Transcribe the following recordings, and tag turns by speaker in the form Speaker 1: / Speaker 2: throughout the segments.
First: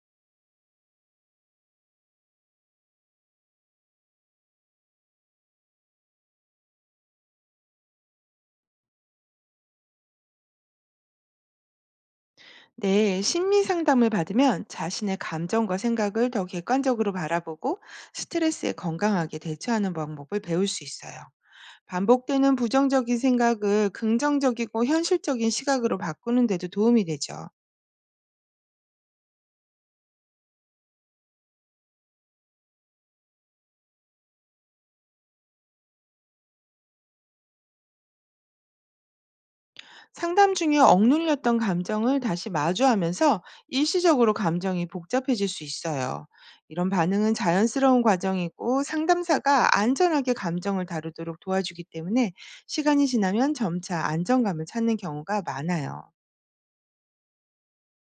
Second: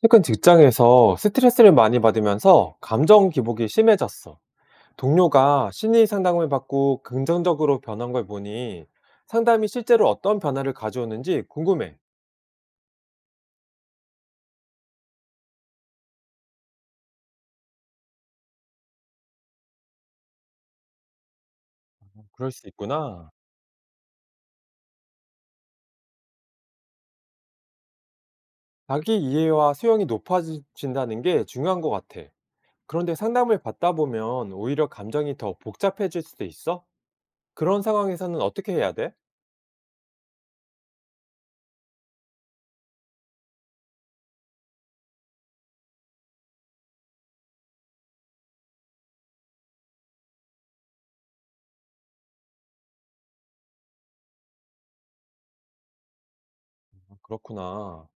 Speaker 1: 최근 직장에서 스트레스를 많이 받으면서 감정 기복이 심해졌어. 동료가 심리 상담을 받고 긍정적으로 변한 걸 보니 상담이 실제로 어떤 변화를 가져오는지 궁금해.
Speaker 2: 네, 심리 상담을 받으면 자신의 감정과 생각을 더 객관적으로 바라보고 스트레스에 건강하게 대처하는 방법을 배울 수 있어요.
Speaker 1: 그럴
Speaker 2: 반복되는
Speaker 1: 수
Speaker 2: 부정적인
Speaker 1: 있구나.
Speaker 2: 생각을 긍정적이고 현실적인 시각으로 바꾸는 데도 도움이 되죠.
Speaker 1: 자기 이해와 수용이 높아진다는 게 중요한 것 같아. 그런데 상담을 받다 보면 오히려 감정이 더 복잡해질 수도 있어? 그런 상황에서는 어떻게 해야 돼?
Speaker 2: 상담 중에 억눌렸던 감정을 다시 마주하면서 일시적으로 감정이 복잡해질 수 있어요. 이런 반응은 자연스러운 과정이고, 상담사가 안전하게 감정을 다루도록 도와주기 때문에 시간이 지나면 점차 안정감을 찾는 경우가 많아요.
Speaker 1: 아, 그렇구나.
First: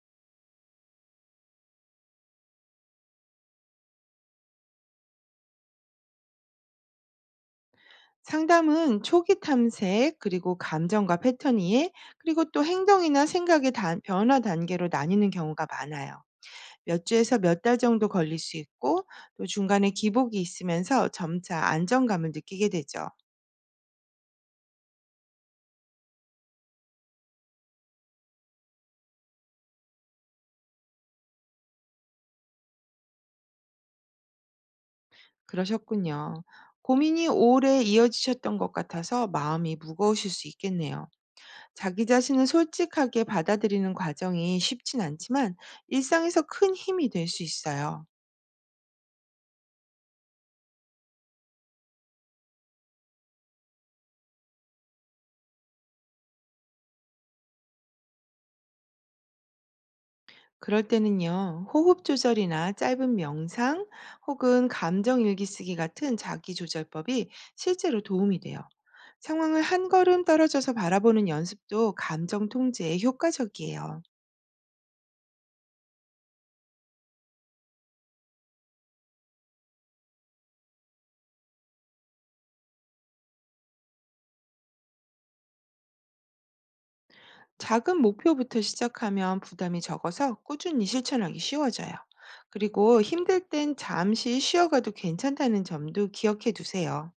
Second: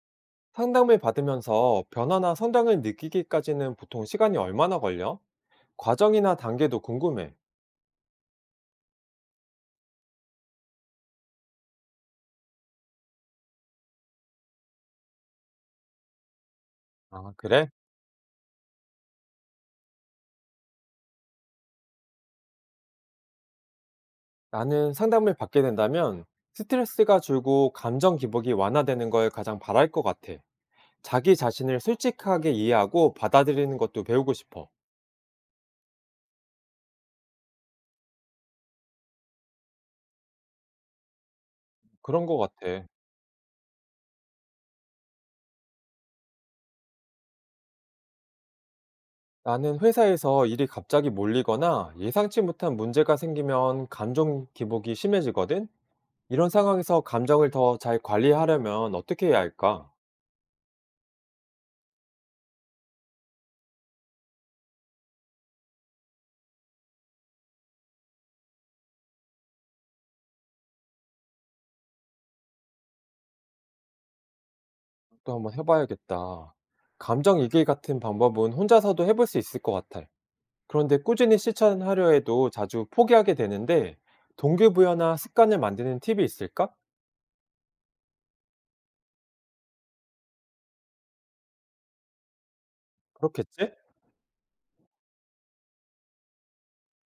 Speaker 1: 상담을 받으면서 변화나 성장을 느끼기까지는 보통 시간이 얼마나 걸려? 과정이나 단계도 궁금해.
Speaker 2: 상담은 초기 탐색, 그리고 감정과 패턴 이해, 그리고 또 행동이나 생각의 변화 단계로 나뉘는 경우가 많아요. 몇
Speaker 1: 아,
Speaker 2: 주에서 몇
Speaker 1: 그래?
Speaker 2: 달 정도 걸릴 수 있고, 또 중간에 기복이 있으면서 점차 안정감을 느끼게 되죠.
Speaker 1: 나는 상담을 받게 된다면 스트레스가 줄고 감정 기복이 완화되는 걸 가장 바랄 것 같아. 자기 자신을 솔직하게 이해하고 받아들이는 것도 배우고 싶어.
Speaker 2: 그러셨군요. 고민이 오래 이어지셨던 것 같아서 마음이 무거우실 수 있겠네요. 자기
Speaker 1: 그런 것
Speaker 2: 자신을
Speaker 1: 같아.
Speaker 2: 솔직하게 받아들이는 과정이 쉽진 않지만, 일상에서 큰 힘이 될 수 있어요.
Speaker 1: 나는 회사에서 일이 갑자기 몰리거나 예상치 못한 문제가 생기면 감정 기복이 심해지거든? 이런 상황에서 감정을 더 잘 관리하려면 어떻게 해야 할까?
Speaker 2: 그럴 때는요, 호흡 조절이나 짧은 명상, 혹은 감정 일기 쓰기 같은 자기 조절법이 실제로 도움이 돼요. 상황을 한 걸음 떨어져서 바라보는 연습도 감정 통제에 효과적이에요.
Speaker 1: 또 한번 해봐야겠다. 감정 이길 같은 방법은 혼자서도 해볼 수 있을 것 같아. 그런데 꾸준히 실천하려 해도 자주 포기하게 되는데 동기부여나 습관을 만드는 팁이 있을까?
Speaker 2: 작은 목표부터 시작하면 부담이 적어서 꾸준히 실천하기 쉬워져요. 그리고 힘들
Speaker 1: 그렇겠지?
Speaker 2: 땐 잠시 쉬어가도 괜찮다는 점도 기억해 두세요.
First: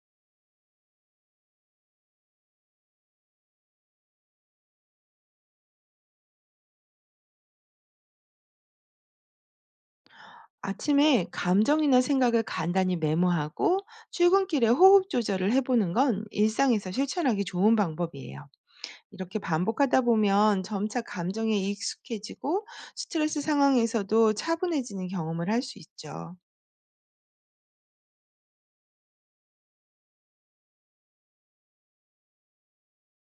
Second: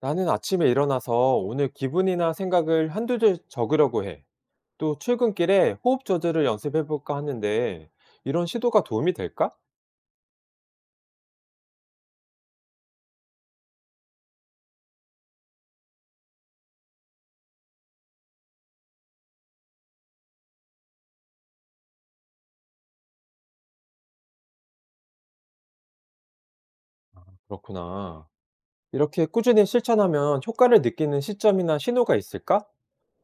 Speaker 1: 나는 아침에 일어나서 오늘 기분이나 생각을 한두 줄 적으려고 해. 또 출근길에 호흡 조절을 연습해볼까 하는데 이런 시도가 도움이 될까?
Speaker 2: 아침에 감정이나 생각을 간단히 메모하고, 출근길에 호흡 조절을 해보는 건 일상에서 실천하기 좋은 방법이에요. 이렇게 반복하다 보면 점차 감정에 익숙해지고, 스트레스 상황에서도 차분해지는 경험을 할 수 있죠.
Speaker 1: 그렇구나. 이렇게 꾸준히 실천하면 효과를 느끼는 시점이나 신호가 있을까?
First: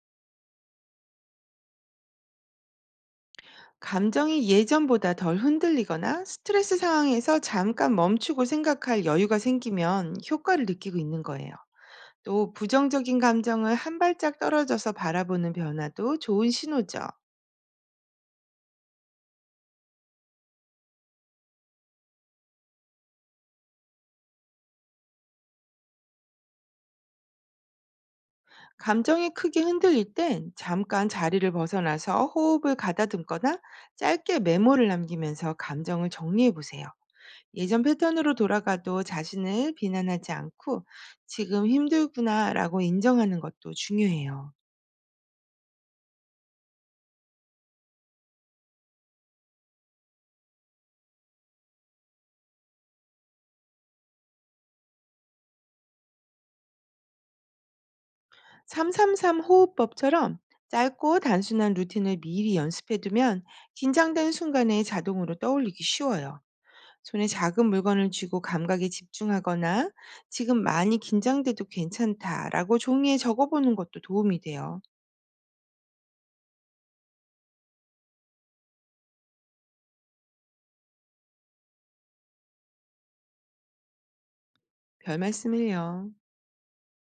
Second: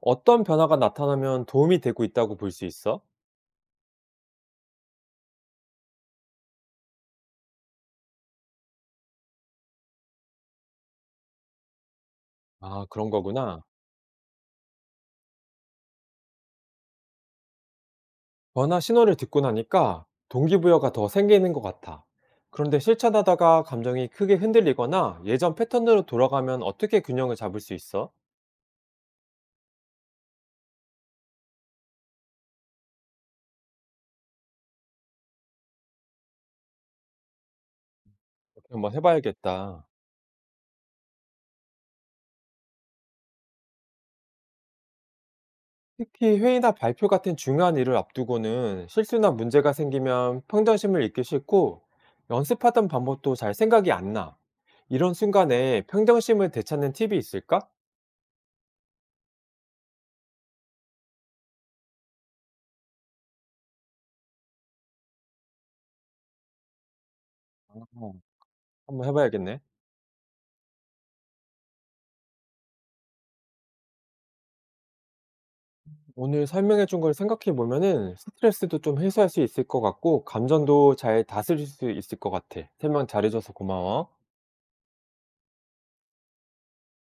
Speaker 1: 어떤 변화가 나타나면 도움이 되고 있다고 볼 수 있어?
Speaker 2: 감정이 예전보다 덜 흔들리거나 스트레스 상황에서 잠깐 멈추고 생각할 여유가 생기면 효과를 느끼고 있는 거예요. 또
Speaker 1: 아, 그런
Speaker 2: 부정적인
Speaker 1: 거구나.
Speaker 2: 감정을 한 발짝 떨어져서 바라보는 변화도 좋은 신호죠.
Speaker 1: 변화 신호를 듣고 나니까 동기부여가 더 생기는 것 같아. 그런데 실천하다가 감정이 크게 흔들리거나 예전 패턴으로 돌아가면 어떻게 균형을 잡을 수 있어?
Speaker 2: 감정이 크게 흔들릴 땐 잠깐 자리를 벗어나서 호흡을 가다듬거나 짧게 메모를 남기면서 감정을 정리해 보세요. 예전 패턴으로
Speaker 1: 이렇게 한번
Speaker 2: 돌아가도 자신을
Speaker 1: 해봐야겠다.
Speaker 2: 비난하지 않고 지금 힘들구나라고 인정하는 것도 중요해요.
Speaker 1: 특히 회의나 발표 같은 중요한 일을 앞두고는 실수나 문제가 생기면 평정심을 잃기 싫고 연습하던 방법도 잘 생각이 안 나. 이런 순간에 평정심을 되찾는 팁이 있을까?
Speaker 2: 333 호흡법처럼 짧고 단순한 루틴을 미리 연습해 두면 긴장된 순간에 자동으로 떠올리기 쉬워요. 손에 작은 물건을
Speaker 1: 어,
Speaker 2: 쥐고 감각에
Speaker 1: 한번 해봐야겠네.
Speaker 2: 집중하거나, 지금 많이 긴장돼도 괜찮다라고 종이에 적어보는 것도 도움이 돼요.
Speaker 1: 오늘 설명해 준 걸 생각해 보면은 스트레스도 좀 해소할 수 있을 것 같고 감정도 잘 다스릴 수 있을 것 같아. 설명 잘해줘서 고마워.
Speaker 2: 별 말씀을요.